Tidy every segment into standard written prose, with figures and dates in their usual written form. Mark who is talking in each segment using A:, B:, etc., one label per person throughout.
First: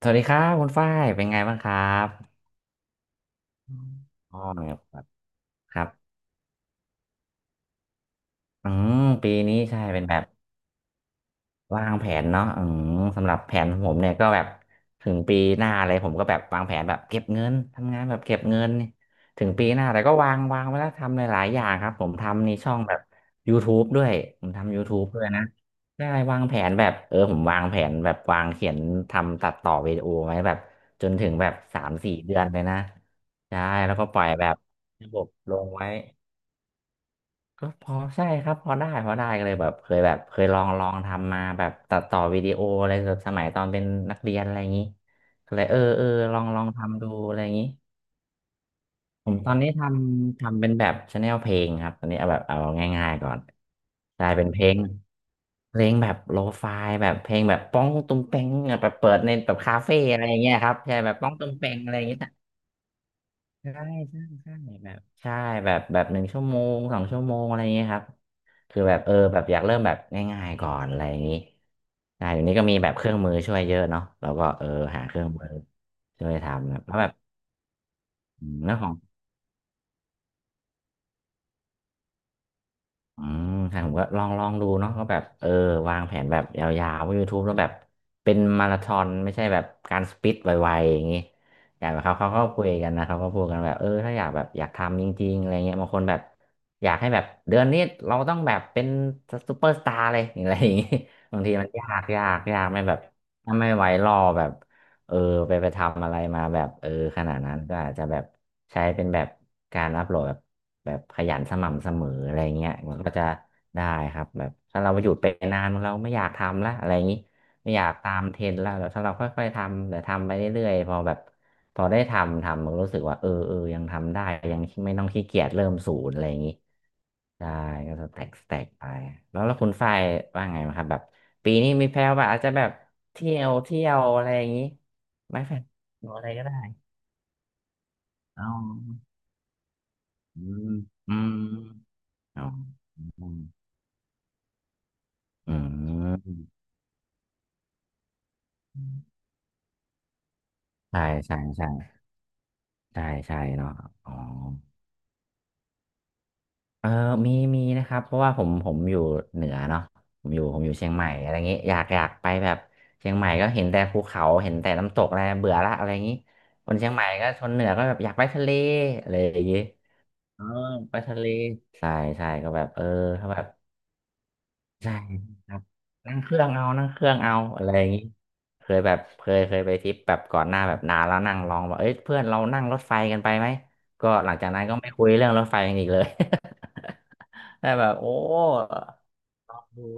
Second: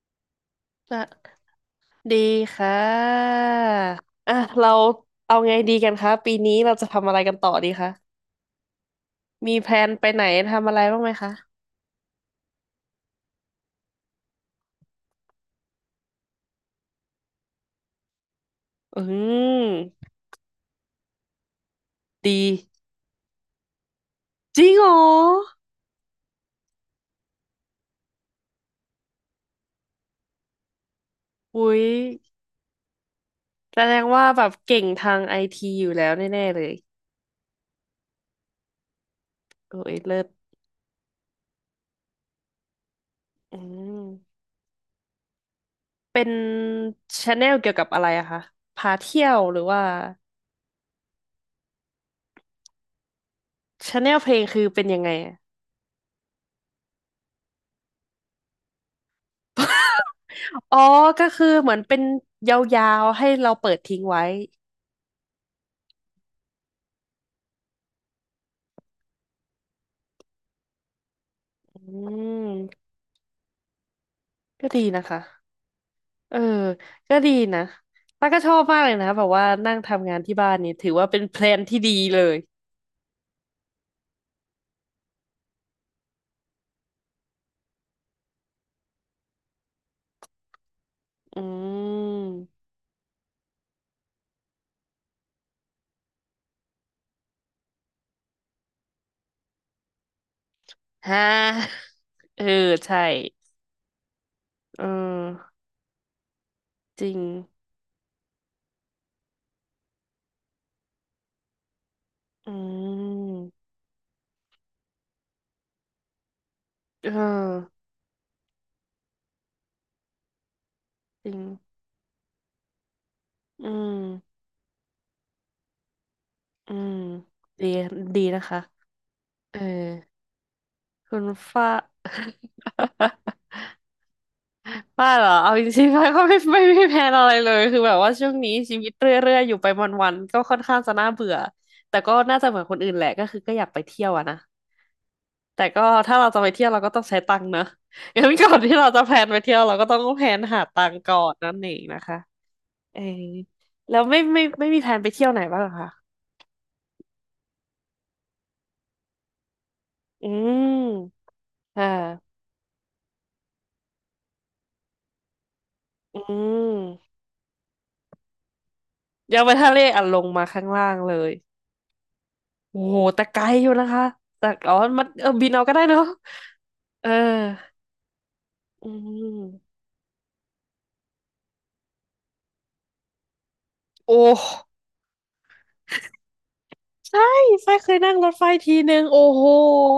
A: สวัสดีครับคุณฝ้า
B: อ่ะ
A: ยเป็นไงบ้างครับ
B: ดีค่ะ
A: อ
B: อ่ะ
A: อ๋อ
B: เรา
A: ครับ
B: เอาไงดี
A: ครั
B: กั
A: บ
B: นคะปีนี้เราจะทำอะไรกันต่อดีคะ
A: อืมปี
B: มี
A: นี้
B: แพล
A: ใช่
B: น
A: เป็
B: ไป
A: นแบ
B: ไหน
A: บ
B: ทำอะไรบ้างไหมคะ
A: วางแผนเนาะอืมสำหรับแผนของผมเนี่ยก็แบบถึงปีหน้าอะไรผมก็แบบวางแผนแบบเก็บเงินทำงานแบบเก็บเงินนี่
B: อื
A: ถึงปีหน้าแต่
B: ม
A: ก็วางไว้แล้วทำหลายๆอย่างครับผม
B: ดี
A: ทำในช่องแบบ YouTube ด้วยผม
B: จริง
A: ทำ
B: เหร
A: YouTube ด้วยนะ
B: อ
A: ได้วางแผนแบบเออผมวางแผนแบบวางเขียนทำตัดต่อวิดีโอไว้แบบจนถึงแบบ
B: อุ้
A: สา
B: ย
A: มสี่เดือนเลยนะใช่
B: แสด
A: แล้ว
B: ง
A: ก็ปล่
B: ว่า
A: อย
B: แบ
A: แบ
B: บ
A: บ
B: เก่ง
A: ระ
B: ทา
A: บ
B: ง
A: บ
B: ไอ
A: ล
B: ที
A: ง
B: อ
A: ไว้
B: ยู่แล้วแน่ๆเลย
A: ก็พอใช่ครับพอได้ก็เลยแบบ
B: โอ้
A: เค
B: ย
A: ยแบ
B: เลิ
A: บ
B: ศ
A: เคยลองทำมาแบบตัดต่อวิดีโออะไรแบบสมัย
B: อื
A: ตอนเป็นนักเรี
B: ม
A: ยนอะไรอย่างนี้ก็เลยเออ
B: เป็น
A: ลองทำดู
B: ชา
A: อะไร
B: แน
A: อย่า
B: ล
A: งนี้
B: เกี่ยวกับอะไรอะคะพาเที่
A: ผ
B: ย
A: ม
B: ว
A: ตอ
B: ห
A: น
B: รือ
A: นี้
B: ว่า
A: ทำเป็นแบบชาแนลเพลงครับตอนนี้เอาง่ายๆก่อน
B: ชาแนล
A: ก
B: เพ
A: ลาย
B: ลง
A: เป็นเพ
B: คื
A: ล
B: อ
A: ง
B: เป็นยังไงอะ
A: เพลงแบบโลฟายแบบเพลงแบบป้องตุ้มเป้งแบบเปิดในแบบคาเฟ่อะไรอย่างเงี้ยครั
B: อ๋
A: บ
B: อ
A: ใช่แบบ
B: ก็
A: ป้อง
B: คือ
A: ตุ้ม
B: เห
A: เป้
B: มือ
A: ง
B: น
A: อะ
B: เป็
A: ไรอ
B: น
A: ย่างเงี้ย
B: ยาวๆให้เราเปิ
A: ใช่
B: ดทิ้ง
A: ใช่
B: ไว้
A: ใช่แบบใช่แบบแบบหนึ่งชั่วโมงสองชั่วโมงอะไรอย่างเงี้ยครับคือแบบเออแบบอยากเริ่มแบบง่ายๆก่อนอะไรอย่างงี้
B: อื
A: อยู่นี้ก็มี
B: ม
A: แบบเครื่องมือช่วยเยอะเนาะแล้วก็เอ
B: ก็
A: อ
B: ดีนะ
A: หาเค
B: คะ
A: รื่องมือช่วย
B: เออ
A: ทำครับแล้วแบบ
B: ก็ดีนะป้าก็
A: อื
B: ชอ
A: ม
B: บ
A: เรื่อ
B: มา
A: ง
B: ก
A: ข
B: เล
A: อง
B: ยนะแบบว่านั่งทำงานที่บ้านนี่ถือว่าเป็นแพลนที่ดีเลย
A: อืมใช่ผมก็ลองดูเนาะก็แบบเออวางแผนแบบยาวๆว่า YouTube แล้วแบบเป็นมาราธอนไม่ใช่แบบการสปิดไวๆอย่างงี้
B: อื
A: อย่างเขาก็
B: ม
A: คุยกันนะเขาก็พูดกันแบบเออถ้าอยากแบบอยากทำจริงๆอะไรเงี้ยบางคนแบบอยากให้แบบเดือนนี้เราต้องแบบเป็นซูเปอร์สตาร์เลยอะไรอย่างงี้
B: ฮะ
A: บางทีมันยากยา ก
B: เออ
A: ยากไม่แบ
B: ใช่
A: บถ้าไม่ไหวรอแบบ
B: เอ
A: เออไป
B: อ
A: ไปทำอะไรมาแบบเออ
B: จริง
A: ขนาดนั้นก็อาจจะแบบใช้เป็นแบบการอัพโหลดแบบ แบบขยันสม่ำเสมออะไร
B: อื
A: เงี้ยมันก็จะ
B: ม
A: ได้ครับแบบถ้าเราหยุดไปนานเราไม่อยากทำละอะไรอ
B: เ
A: ย่างนี้ไม่
B: ออ
A: อยากตามเทรนด์ละแล้วถ้าเราค่อยๆทำแต่ทำไปเรื่อยๆพอแบบ
B: จริง
A: พอได้ทำมันรู้สึกว่าเออ
B: อื
A: ยังทำได้
B: ม
A: ยังไม่ต้องขี้เกียจเริ่มศูนย์อะไรอย่างนี้
B: อืม
A: ได้
B: ดี
A: ก็ส
B: ดี
A: แต็ก
B: นะ
A: สแต็
B: คะ
A: กไปแล้วแล้
B: เอ
A: ว
B: อ
A: คุณฝ้ายว่าไงไหมครับแบบ
B: คุณ
A: ปี
B: ฟ้า
A: นี้มีแพลนว่าอาจจะแบบ เที่ยวอะไรอย่างนี้
B: ป้าเหรอ
A: ไหม่
B: เอา
A: แฟ
B: จ
A: น
B: ริงๆ
A: ห
B: ป้า
A: รือ
B: ก็
A: อะไร
B: ไม่
A: ก็ได้
B: ไม่ไมีแพลนอะไรเลยคือแบบว่าช่วง
A: อ๋อ
B: นี้ชีวิตเรื่อยๆอยู่ไปวันๆก็
A: อื
B: ค่อน
A: ม
B: ข้างจะน่า
A: อื
B: เบื่
A: ม
B: อแต่ก็น่า
A: อ๋อ
B: จะเหมือนคนอื่นแหละก็คือก็อยากไปเที่ยวอะนะ
A: อื
B: แต่ก็ถ้าเรา
A: ม
B: จะไปเที่ยวเราก็ต้องใช้ตังค์นะ งั้นก่อนที่เราจะแพลนไปเที่ยวเราก็ต้องแพลนหาตังค์
A: ใช่
B: ก่อน
A: ใช่
B: นั่น
A: ใช่
B: เองนะคะเออ
A: ใช่ใช่เนาะ
B: แล้ว
A: อ๋อ
B: ไม่มีแพลนไปเที่ยวไหนบ้างเหรอคะ
A: เออมีมีนะครับเพราะว่าผมอยู่เหนือเนาะผ
B: อื
A: มอยู่ผมอยู่เชียงใหม่
B: ม
A: อะไรอย่างงี้อยา
B: อ่
A: กอยากไป
B: า
A: แบบเชียงใหม่ก็เห็นแต่ภูเขาเห็นแต่น้ำตกอะไรเบื่อละอะไรอย่างงี้
B: อื
A: คนเชียงใหม่
B: ม
A: ก็ชนเหนือก็แบบอยากไปทะเลอะไรอ
B: ยัง
A: ย่าง
B: ไป
A: งี้
B: ทะเลอ่ะลง
A: เอ
B: มา
A: อ
B: ข้างล่า
A: ไป
B: งเล
A: ทะเล
B: ย
A: ใช่ใช่ก็แบบเอ
B: โอ้
A: อ
B: โหแต่
A: ถ้า
B: ไก
A: แบ
B: ล
A: บ
B: อยู่นะคะแต่อ๋อ
A: ใช่
B: มันเออบิ
A: ค
B: น
A: รับ
B: เอาก็ได้เนอะ
A: นั่งเครื่องเอานั่งเค
B: เอ
A: รื่
B: อ
A: องเอาอะไรอย่างนี้เคย
B: อื
A: แบบเคยไป
B: ม
A: ทริปแบบก่อนหน้าแบบนานแล้วนั่งลองว่าเอ้ยเพื่อนเรานั่งรถไฟกันไปไหมก็
B: โอ
A: หลัง
B: ้
A: จากนั้นก็ไม่คุยเรื่องรถไฟกันอีกเลย
B: ใช่ ไฟ
A: แต่แบ
B: เค
A: บ
B: ย
A: โอ้
B: นั่งรถไฟทีนึงโอ้โห
A: ลองดู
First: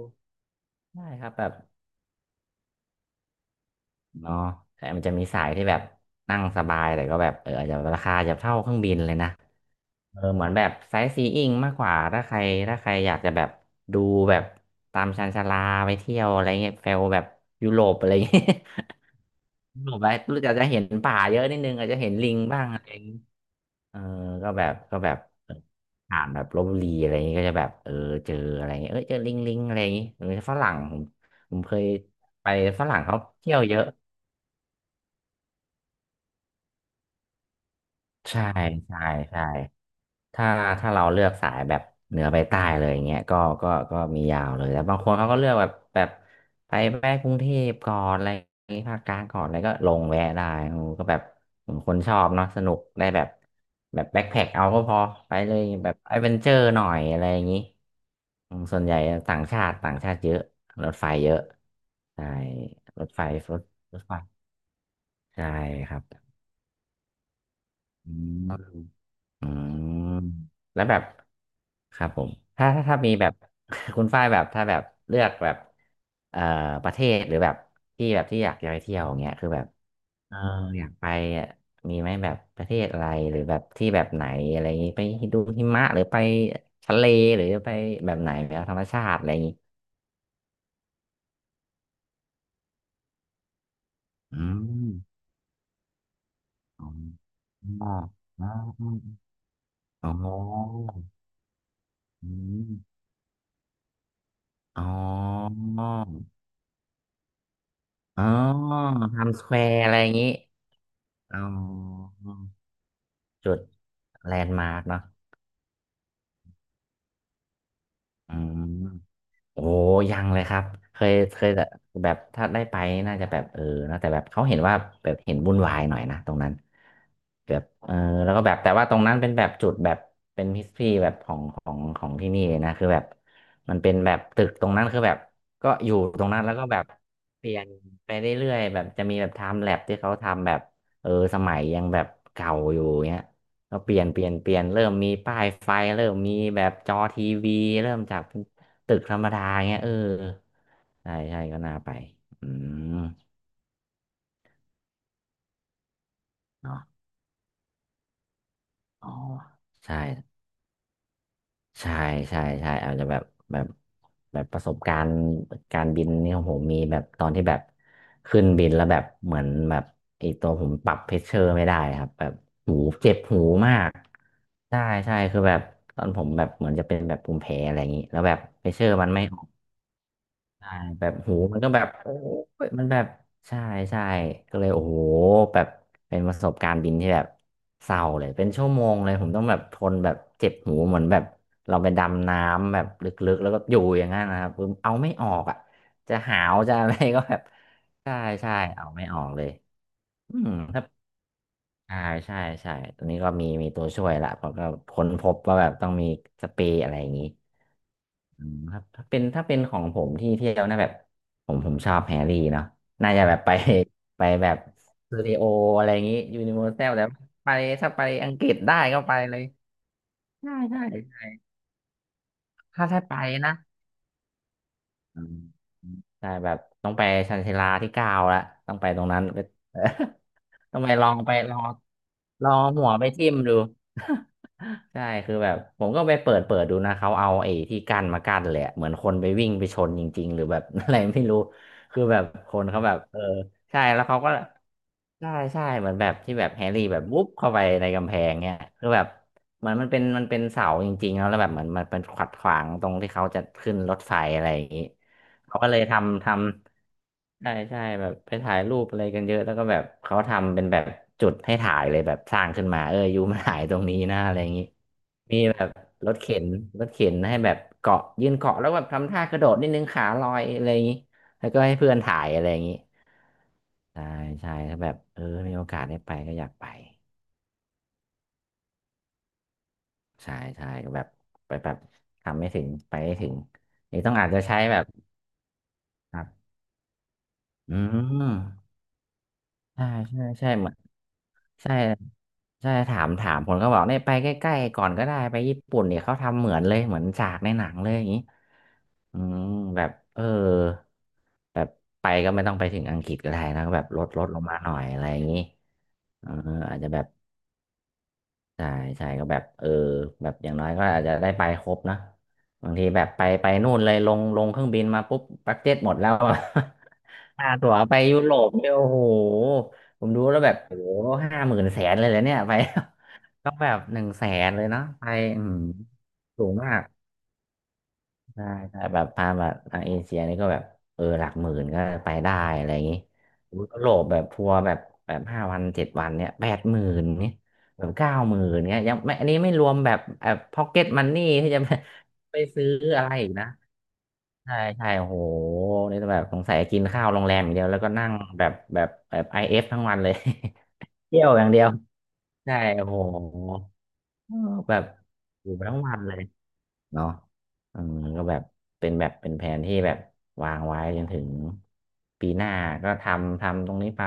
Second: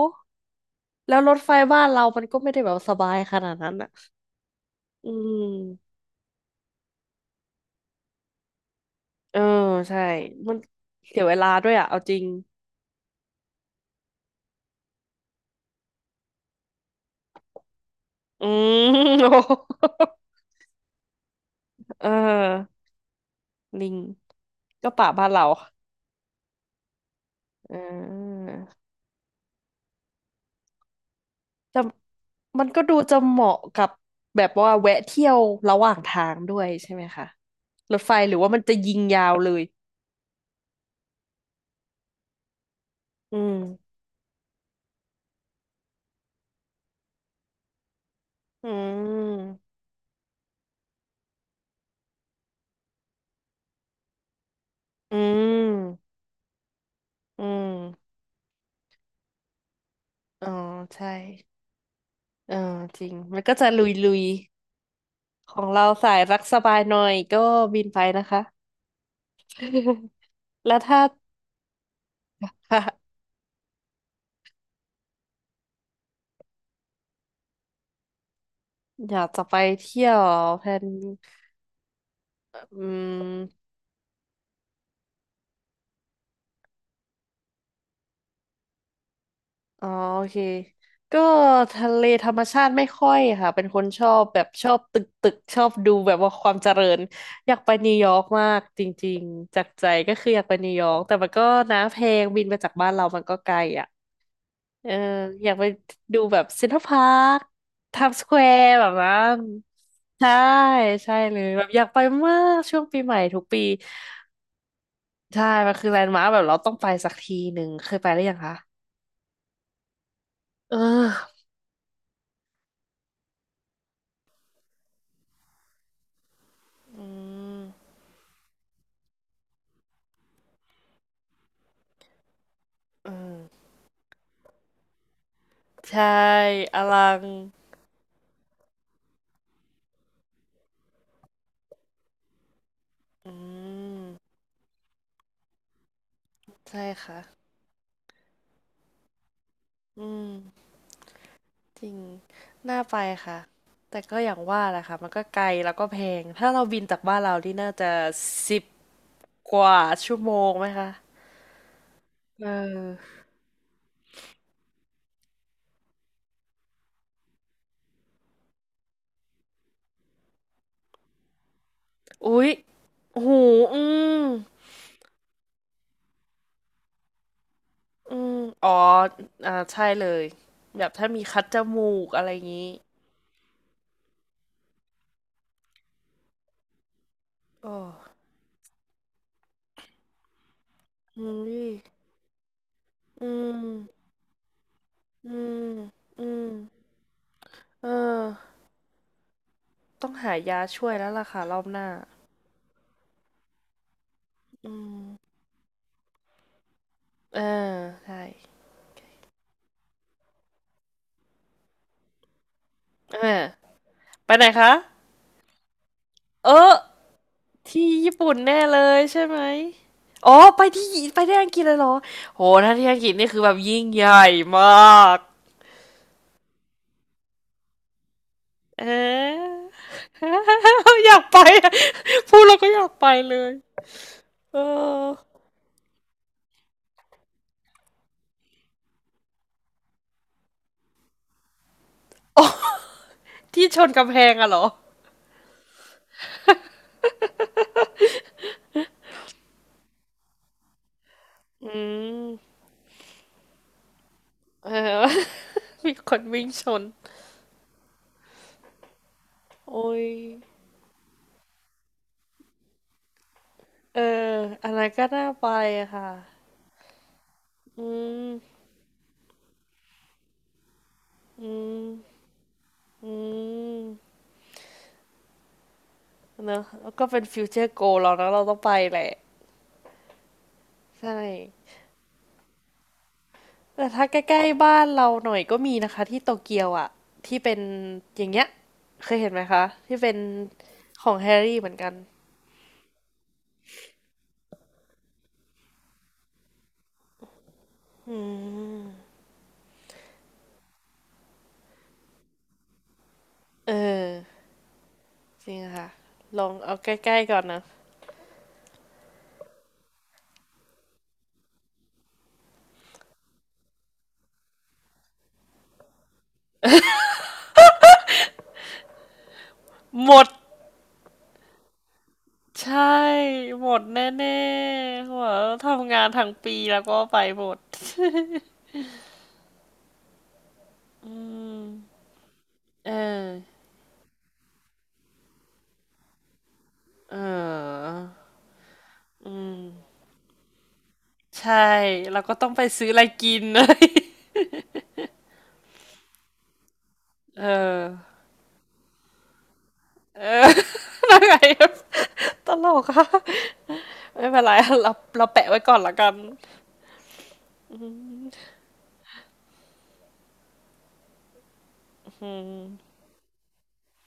A: ได้
B: แล้ว
A: ค
B: ร
A: รับ
B: ถ
A: แบ
B: ไฟ
A: บ
B: บ้านเรามันก็ไม่ได้แบบสบายขนาดนั้นอ่ะ
A: เนาะแต่มัน
B: อื
A: จะมีสายที่แบบ
B: ม
A: นั่งสบายแต่ก็แบบเอออาจจะราคาอาจจะเท่าเครื่องบินเลยนะ
B: เออใช่
A: เออเหมือน
B: มัน
A: แบบไซต์
B: เสี
A: ซี
B: ยเว
A: อิ้
B: ลา
A: ง
B: ด้
A: มา
B: ว
A: ก
B: ย
A: ก
B: อ่ะ
A: ว่า
B: เอาจริ
A: ถ้า
B: ง
A: ใครถ้าใครอยากจะแบบดูแบบตามชานชาลาไปเที่ยวอะไรเงี้ยเฟลแบบยุโรปอะไรเงี้ย
B: อืมโอ
A: ยุโรป
B: ้
A: ไปรู้จักจะเห็นป่าเยอะนิดนึงอาจจะ
B: เอ
A: เห็นลิงบ้าง
B: อ
A: อะไรอย่างงี้
B: ลิ
A: เอ
B: ง
A: อก็แบบ
B: ก็
A: ก็
B: ป่า
A: แบบ
B: บ้านเรา
A: เออผ่านแบบลพบุรีอะไรอย่างงี้ก็จะแบบ
B: เ
A: เออเจอ
B: ออ
A: อะไรเงี้ยเออเจอลิงอะไรอย่างงี้หรือฝรั่งผมเค
B: แต่
A: ยไป
B: มันก็
A: ฝ
B: ดู
A: รั่ง
B: จะ
A: เขา
B: เห
A: เที่
B: มาะ
A: ยวเย
B: กั
A: อะ
B: บแบบว่าแวะเที่ยวระหว่างทางด้วยใช่ไหมคะรถไฟหรือ
A: ใช่
B: ว่ามันจะยิ
A: ใช่
B: งยาว
A: ใช่
B: เลย
A: ถ้าถ้าเราเลือกสายแบบเหนือไปใต้เลยอย่างเงี้ย
B: อื
A: ก็
B: ม
A: ก็ก็มียาวเลยแต่บางคนเขาก็เลือกแบบไปแวะกรุงเทพก่อนอะไรอย่
B: อื
A: างงี้ภาคกลางก่อนอะไรก็
B: ม
A: ลงแวะได้โอ้ก็แบบเหมือนคนชอบเนาะสนุกได้แบบแบบแบ็คแพ็คเอาก็พอ
B: อื
A: ไปเลยแบบแอ
B: ม
A: ดเวนเจอร์หน่อยอะไรอ
B: อื
A: ย่างงี้
B: ม
A: อืมส่วนใหญ่ต่างชาติเยอะ
B: อ๋อ
A: รถไฟ
B: ใช่
A: เยอะใช่
B: เออจ
A: ร
B: ริ
A: ถ
B: ง
A: ไฟ
B: มันก็
A: รถ
B: จะล
A: รถ
B: ุ
A: ไฟ
B: ย
A: ใช่
B: ๆ ของเรา
A: ครับ
B: สายรักสบายหน่อยก็บินไป
A: อื
B: นะคะ
A: ม อืม
B: แล้ว
A: แล้วแบ
B: ถ้า
A: บ ครับผมถ้า
B: ค่ะ
A: ถ้าถ้ามีแบบ คุณฝ้ายแบบถ้าแบบเลือกแบบเอ่อประเทศหรือแบบที่แบบที่อยากจะไปเที่ยวอ
B: อ
A: ย่าง
B: ยาก
A: เงี้ย
B: จะ
A: คือ
B: ไป
A: แบบ
B: เที่ยว
A: เออ
B: แพ
A: อ
B: น
A: ยากไปอ่ะมีไหมแบบประเท
B: อื
A: ศอะไรหรือแบบ
B: ม
A: ที่แบบไหนอะไรอย่างงี้ไปดูหิมะหรือไปทะเลหรือไปแบบไหนแบบธรรมชาติอะไรอย่างงี้
B: อ๋อโอเค ก็ทะเลธรรมชาติไม่ค่อยค่ะ เป็นคนชอบแบ
A: อื
B: บชอบ
A: ม
B: ตึกตึกชอบดูแบบว่าความเจริ
A: อ๋
B: ญ อยากไป
A: อ
B: นิวยอร์ก
A: อ๋
B: มากจริ
A: อ
B: งๆ จากใจ
A: อ๋อ
B: ก็คือ
A: อ๋
B: อยากไปนิวยอร์ก
A: อ
B: แต่มันก็นะแพง
A: อื
B: บินไป
A: ม
B: จากบ้านเรามันก็ไกลอ่ะ
A: อ๋อ
B: เอออยากไปดูแบบเซ็นทรัลพาร์คไทม์ส
A: อ๋อ
B: แควร์แบบนั้
A: ไทม์
B: น
A: สแควร์อะไรอย่างนี้
B: ใช่ใช่
A: อ๋
B: เลยแบบอยากไป
A: อ
B: มากช่วงปีใหม่ทุก
A: จุ
B: ปี
A: ดแลนด์มาร์กเนาะ
B: ใช่มันคือแลนด์มาร์คแบบเราต้องไปสักทีหนึ่งเคยไปหรือ
A: อื
B: ยัง
A: ม
B: คะ
A: โอ้ยังเลยครับ
B: เอ
A: เค
B: อ
A: ยเคยแต่แบบถ้าได้ไปน่าจะแบบเออนะแต่แบบเขาเห็นว่าแบบเห็นวุ่นวายหน่อยนะตรงนั้น
B: อื
A: แบบ
B: ม
A: เออแล้วก็แบบแต่ว่าตรงนั้นเป็นแบบจุดแบบเป็นฮิสทรีแบบของที่นี่เลยนะคือแบบ
B: อืม
A: มันเป็นแบบตึกตรงนั้นคือแบบก็อยู่
B: ใช่
A: ตรงนั้นแล้วก็แบ
B: อ
A: บ
B: ลัง
A: เปลี่ยนไปเรื่อยๆแบบจะมีแบบไทม์แลปที่เขาทำแบบเออสมัยยังแบบเก่าอยู่เงี้ย
B: อื
A: เราเปลี่ยนเปลี่ยน
B: ม
A: เปลี่ยนเริ่มมีป้ายไฟเริ่มมีแบบ
B: ใช่
A: จอ
B: ค่ะ
A: ทีวีเริ่มจากเป็นตึกธรรมดาเงี้ยเออ
B: อืม
A: ใช่ใช่ก็น่า
B: จ
A: ไป
B: ริง
A: อื
B: น่า
A: ม
B: ไปค่ะแต่ก็อย่างว่าแหละค่ะมันก็ไกลแล้วก็แพงถ้าเรา
A: เนาะ
B: บินจากบ้านเราที่น่าจะสิบ
A: อ๋อ
B: กว่า
A: ใช่
B: ชั่วโมงไหมคะ
A: ใช่ใช่
B: เอ
A: ใช่อาจ
B: อ
A: จะแบบแบบแบบประสบการณ์การบินนี่ของผมมีแบบตอนที่แบบขึ้นบินแล้วแบบเหมือนแบบไอตัวผมปรับเพชเชอร์ไม่ได้ครับแบบ
B: อุ๊ย
A: หูเจ็บ
B: โอ้โห
A: หูมา
B: อื
A: ก
B: ม
A: ใช่ใช่คือแบบตอนผมแบบเหมือนจะเป็นแบบภูมิแพ้อะไรอย่างนี้
B: อื
A: แล้วแบ
B: ม
A: บเพ
B: อ๋อ
A: ชเชอร์มันไม่
B: อ่าใช่เลย
A: ใช่
B: แบบ
A: แบ
B: ถ้า
A: บ
B: มี
A: โห
B: คัดจ
A: มันก็แบ
B: มู
A: บ
B: ก
A: โอ้
B: อะไรอย่างงี้
A: ยมันแบบใช่ใช่ก็เลยโอ้โหแบบเป็นประสบการณ์บินที่แบบ
B: โอ้
A: เศร้าเลยเป็นชั่วโมงเลยผมต้องแบบทนแบบเจ็บหูเหมือนแบ
B: อื
A: บเราไป
B: ม
A: ดำน้ำแบบล
B: อื
A: ึกๆแล้ว
B: ม
A: ก็อยู่อย่างนั้นนะครับคือเอาไม่อ
B: อื
A: อกอ่ะ
B: ม
A: จะ
B: อื
A: หา
B: ม
A: วจะอะไรก็แบบ
B: เออ
A: ใช่ใช่เอาไม่ออกเลย
B: ต้องหา
A: อืม
B: ยา
A: ครั
B: ช่
A: บ
B: วยแล้วล่ะค่ะรอบหน้า
A: ใช่ใช่ใช่ตอนนี้ก็มีตัวช่วยละผมก็
B: อื
A: ค้นพ
B: ม
A: บว่าแบบต้องมีสเปรย์อะไรอย่างนี้
B: เออใช่
A: อืมครับถ้าเป็นถ้าเป็นของผมที่เที่ยวนะแบบผมชอบแฮร์รี่เนาะน่า
B: เอ
A: จะแบบ
B: อ
A: ไป ไป
B: ไปไหน
A: แบบ
B: คะ
A: สตูดิโออะไรอย่างงี้ยู
B: เอ
A: นิเวอร์
B: อ
A: แซลแต่ไป
B: ที่
A: ถ้าไป
B: ญี่
A: อั
B: ปุ่
A: ง
B: น
A: กฤษ
B: แน่
A: ได้
B: เล
A: ก็
B: ย
A: ไป
B: ใช่
A: เล
B: ไหม
A: ย
B: อ๋อ
A: ใช่
B: ไป
A: ใช่
B: ที่ไป
A: ใช่
B: ที่อังกฤษเลยเหรอโหถ้า
A: ถ้า
B: ที่อัง
A: ถ้า
B: กฤษ
A: ไป
B: นี่คือแบ
A: นะ
B: บยิ่งใหญ่มาก
A: อืมใช่แบบต้องไปชันชาลาที่เก้าละต้อง
B: เ
A: ไปตรงนั้น
B: อ
A: ทำไม
B: อ
A: ล อ
B: อ
A: ง
B: ยาก
A: ไป
B: ไป
A: ลอง
B: อะพูด
A: ลอ
B: แล้ว
A: ง
B: ก็
A: เอา
B: อ
A: หั
B: ยาก
A: วไป
B: ไป
A: ทิ่ม
B: เลย
A: ดู
B: เอ
A: ใช่
B: อ
A: คือแบบผมก็ไปเปิดดูนะเขาเอาไอ้ที่กั้นมากั้นแหลยอะเหมือนคนไปวิ่งไปชนจริงๆหรือแบบ อะไรไม่รู้คือแบบคนเขาแบบเออ
B: ที่ช
A: ใช่
B: น
A: แล้ว
B: กำ
A: เขา
B: แพ
A: ก็
B: งอะเหรอ
A: ใช่ใช่เหมือนแบบที่แบบแฮร์รี่แบบวุบเข้าไปในกำแพงเนี่ยคือแบบเหมือนมันเป็นเสาจริงๆแล้วแบบเหมื
B: อื
A: อนมันเป็นขัดขวา
B: ม
A: งตรงที่เขาจะขึ้นรถไฟอะไรอย่า
B: เอ
A: งนี้
B: อ
A: เขาก็เลย
B: มีคน
A: ทำท
B: วิ่งชน
A: ำ ใช่ใช่แบบไปถ่ายรูปอะไรกันเยอะแล้วก็แบบ
B: โอ้ย
A: เขาทำเป็นแบบจุดให้ถ่ายเลยแบบสร้างขึ้นมาเอออยู่มาถ่ายตรงนี้
B: เออ
A: นะอะไรอย่างนี้
B: อะไรก็น่า
A: มี
B: ไป
A: แบบ
B: อะค่ะ
A: รถเข็นรถเข็นให้แบบ
B: อื
A: เกาะยื
B: ม
A: นเกาะแล้วแบบทำท่ากระโดดนิดนึงขาลอยอะไรอย่างนี้
B: อื
A: แล้วก็ให้เพื่อน
B: ม
A: ถ่ายอะไรอย่างนี้
B: อืม
A: ใช่ใช่ถ้าแบบเออมีโอกาสได้ไปก็อยา
B: เน
A: ก
B: อะ
A: ไป
B: แล้วก็เป็นฟิวเจอร์โกลเรานะเราต้องไปแหละ
A: ใช่ใช่ก็แบบ
B: ใช่
A: ไปแบบทำไม่ถึงไปไม่ถึง
B: แต่
A: นี่
B: ถ้า
A: ต้องอาจ
B: ใก
A: จะ
B: ล้
A: ใช้
B: ๆ
A: แบ
B: บ้าน
A: บ
B: เราหน่อยก็มีนะคะ
A: ค
B: ที่
A: รั
B: โต
A: บ
B: เกียวอ่ะที่เป็น
A: อื
B: อย่างเงี้ย
A: ม
B: เคยเห็นไหมคะ
A: ใช่
B: ที่เป็น
A: ใช่ใช่เหมือน
B: ของแฮร์รี่เหมื
A: ใช่
B: อนกัน
A: ใช่ถามผมก็บอกเนี่ยไปใกล้ๆก่อนก็ได้ไปญี่ปุ่นเนี่ยเขาทำเหมือนเลยเหมือนฉากในหนังเลยอย่าง
B: อื
A: นี้
B: ม
A: อืมแบบเออแบบไปก็ไม่ต้องไปถึงอังกฤษก็ได้นะ
B: เอ
A: ก็แบบลด
B: อ
A: ลดลงมาหน่อยอะไรอย่างนี้
B: จริงค่ะ
A: เออ
B: ลองเอา
A: อาจ
B: ใก
A: จะแบบ
B: ล้ๆก่อนนะ
A: ใช่ใช่ก็แบบเออแบบอย่างน้อยก็อาจจะได้ไปครบนะบางทีแบบไปนู่นเลยลงเครื่องบินมาปุ๊บบัดเจ็ตหมดแล้วอะ ค่าตั๋วไปยุโรปเนี่ยโอ้โหผ
B: ห
A: ม
B: ม
A: ดู
B: ด
A: แล้วแบบโอ้โห50,000แสนเลยเหรอเนี่ยไป
B: ใช่
A: ต้อง
B: หม
A: แบบ
B: ดแ
A: หนึ่งแส
B: น่
A: นเลยเนาะไป
B: ๆหัว
A: อืม
B: ทำงานทั้ง
A: สู
B: ปี
A: งมา
B: แล้ว
A: ก
B: ก็ไปหมด
A: ใช่ใช่แต่แบบพามาทางเอเชียนี่ก็แบบเอ อ
B: อื
A: หลักหมื่
B: ม
A: นก็ไปได้อะไรอย่าง
B: เอ
A: นี้
B: อ
A: อุ๊ยยุโรปแบบทัวร์แบบแบบ5 วัน7 วันเนี่ย80,000
B: เอ
A: เนี่ยแบ
B: อ
A: บ90,000เนี่ยยังไม่อั
B: อื
A: นนี้ไม่รวมแบบ
B: ม
A: แบบ พ็อกเก็ตมันนี่ที่
B: ใช่
A: จะไป
B: เรา ก็
A: ไป
B: ต้องไป
A: ซื้อ
B: ซื้ออะไร
A: อะไรอี
B: กิ
A: ก
B: น
A: นะ
B: เลย
A: ใช่ใช่โอ้โหนี่แบบสงสัยกินข้าวโรงแร มอย่างเดียวแล้ว
B: เออ
A: ก็นั่งแบบแบบแบบไอเอฟทั้งวันเลย
B: เออ แล้
A: เที่
B: ว
A: ยว
B: ไง
A: อย่างเดียว
B: ต
A: ใช่
B: ลก
A: โอ้โห
B: ค่ะไม่เป็นไร
A: แบบ
B: เราเรา
A: อ
B: แปะ
A: ยู่
B: ไว้ก่
A: ทั้
B: อ
A: ง
B: นละ
A: วัน
B: กั
A: เล
B: น
A: ย เนาะอืมก็แบบเป็นแบบเป็นแผนที่แบบวางไว้จนถึง
B: อ
A: ปี
B: ื
A: ห
B: ม
A: น้าก็ทำตรงนี้ไป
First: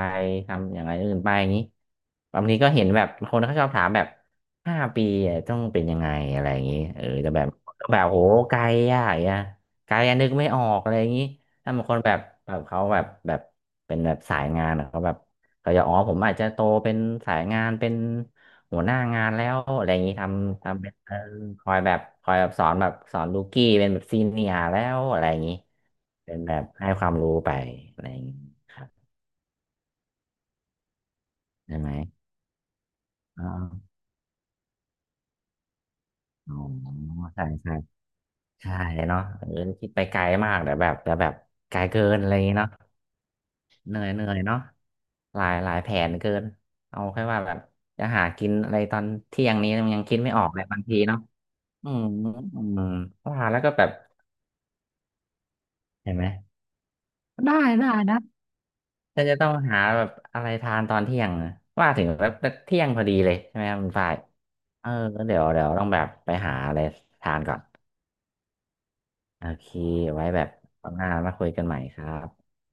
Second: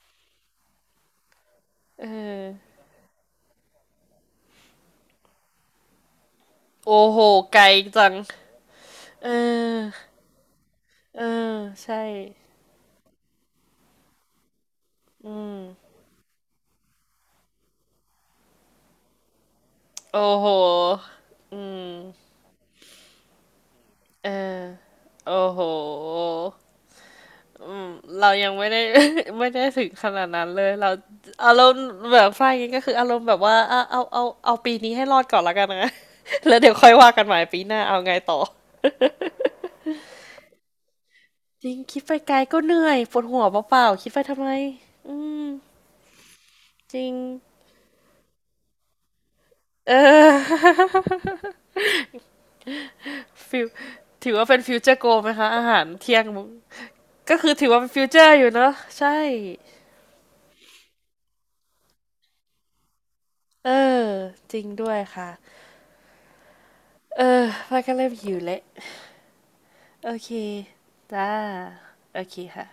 A: ทำอย่างไรอื่นไปอย่างนี้
B: เอ
A: บาง
B: อ
A: ทีก็เห็นแบบคนเขาชอบถามแบบ5 ปีอะต้องเป็นยังไงอะไรอย่างนี้เอ
B: โอ้
A: อ
B: โห
A: แต่แบบ
B: ไกล
A: แบบ
B: จัง
A: โหไกลอะอย่าง
B: เอ
A: เงี้ยไกล
B: อ
A: อะนึกไม่ออกอะไรอย่าง
B: เอ
A: นี้
B: อ
A: ถ้าบางค
B: ใช่
A: นแบบแบบเขาแบบแบบเป็นแบบสายงานอะเขาแบบ
B: อื
A: เขาจะ
B: ม
A: อ๋อผมอาจจะโตเป็นสายงานเป็น หัวหน้างานแล้วอะไรอย่างนี้ท
B: โอ้โห
A: ำทำเป็นเออ
B: อื
A: คอยแบบ
B: ม
A: คอยแบบสอนแบบสอนลูกี้เป็นแบบซี
B: เอ
A: เนีย
B: อ
A: ร์แล้วอะไรอ
B: โอ้
A: ย่างนี้
B: โห
A: เป็นแบบให้ความรู้ไป
B: อืม
A: อะไรอย่าง
B: เรา
A: นี้
B: ยังไม่
A: ค
B: ได้
A: รับ
B: ไม่ได้ถึงขนาดนั้นเลยเราอารม
A: ใช่
B: ณ์
A: ไหม
B: แบบฝ้ายงี้ก็คืออารมณ์แบบ
A: อ๋อ
B: ว่าอ่ะเอาปีนี้ให้รอดก่อนละกันนะ
A: อ๋
B: แล้
A: อ
B: วเดี๋ยวค่อยว่ากันใหม่
A: ใช่
B: ปีห
A: ใช่
B: น้าเอาไงต่อ
A: ใช่เนาะเออคิดไปไกลมากเดี๋ยวแบบเดี๋ยวแบบ
B: จริ
A: ไก
B: ง
A: ล
B: คิ
A: เกิ
B: ดไป
A: นอะไร
B: ไกล
A: อย่างนี้
B: ก็
A: เนาะ
B: เหนื่อยปวดหัวเปล่า
A: เหนื่
B: ๆ
A: อ
B: คิ
A: ย
B: ดไป
A: เหนื่อ
B: ทำ
A: ย
B: ไม
A: เนาะ
B: อื
A: หลา
B: ม
A: ยหลายแผนเกิน
B: จ
A: เอา
B: ริง
A: แค่ว่าแบบจะหากินอะไรตอนเที่ยงนี้มั
B: เอ
A: นยังคิดไม่ออกเลยบางที
B: อ
A: เนาะอืมอืมว่าแล้
B: ฟิ
A: ว
B: ว
A: ก็แบบ
B: ถือว่าเป็นฟิวเจอร์โกไหมคะอาหาร
A: เห็น
B: เที่ย
A: ไห
B: ง
A: ม
B: มึงก็คือ
A: ได้
B: ถือว่าเป็
A: ได้
B: นฟิวเจ
A: นะ
B: อร์อยู่เนอะใช่
A: ฉันจะต้องหาแบบอะไรทานตอนเที่ยงนะว่าถึงแบบเที่ยงพอดีเลยใช่ไหม
B: เอ
A: ครับคุณ
B: อ
A: ฝ้าย
B: จริง
A: เอ
B: ด้
A: อ
B: วยค่ะ
A: เดี๋ยวต้องแบบไปหาอะไร
B: เอ
A: ทาน
B: อ
A: ก่อน
B: พายก็เริ่มหิวแล้ว
A: โอเค
B: โอ
A: ไว้
B: เค
A: แบบครัหน้า
B: จ้า
A: มาคุยกันใหม่ครั
B: โอเค
A: บ
B: ค่ะ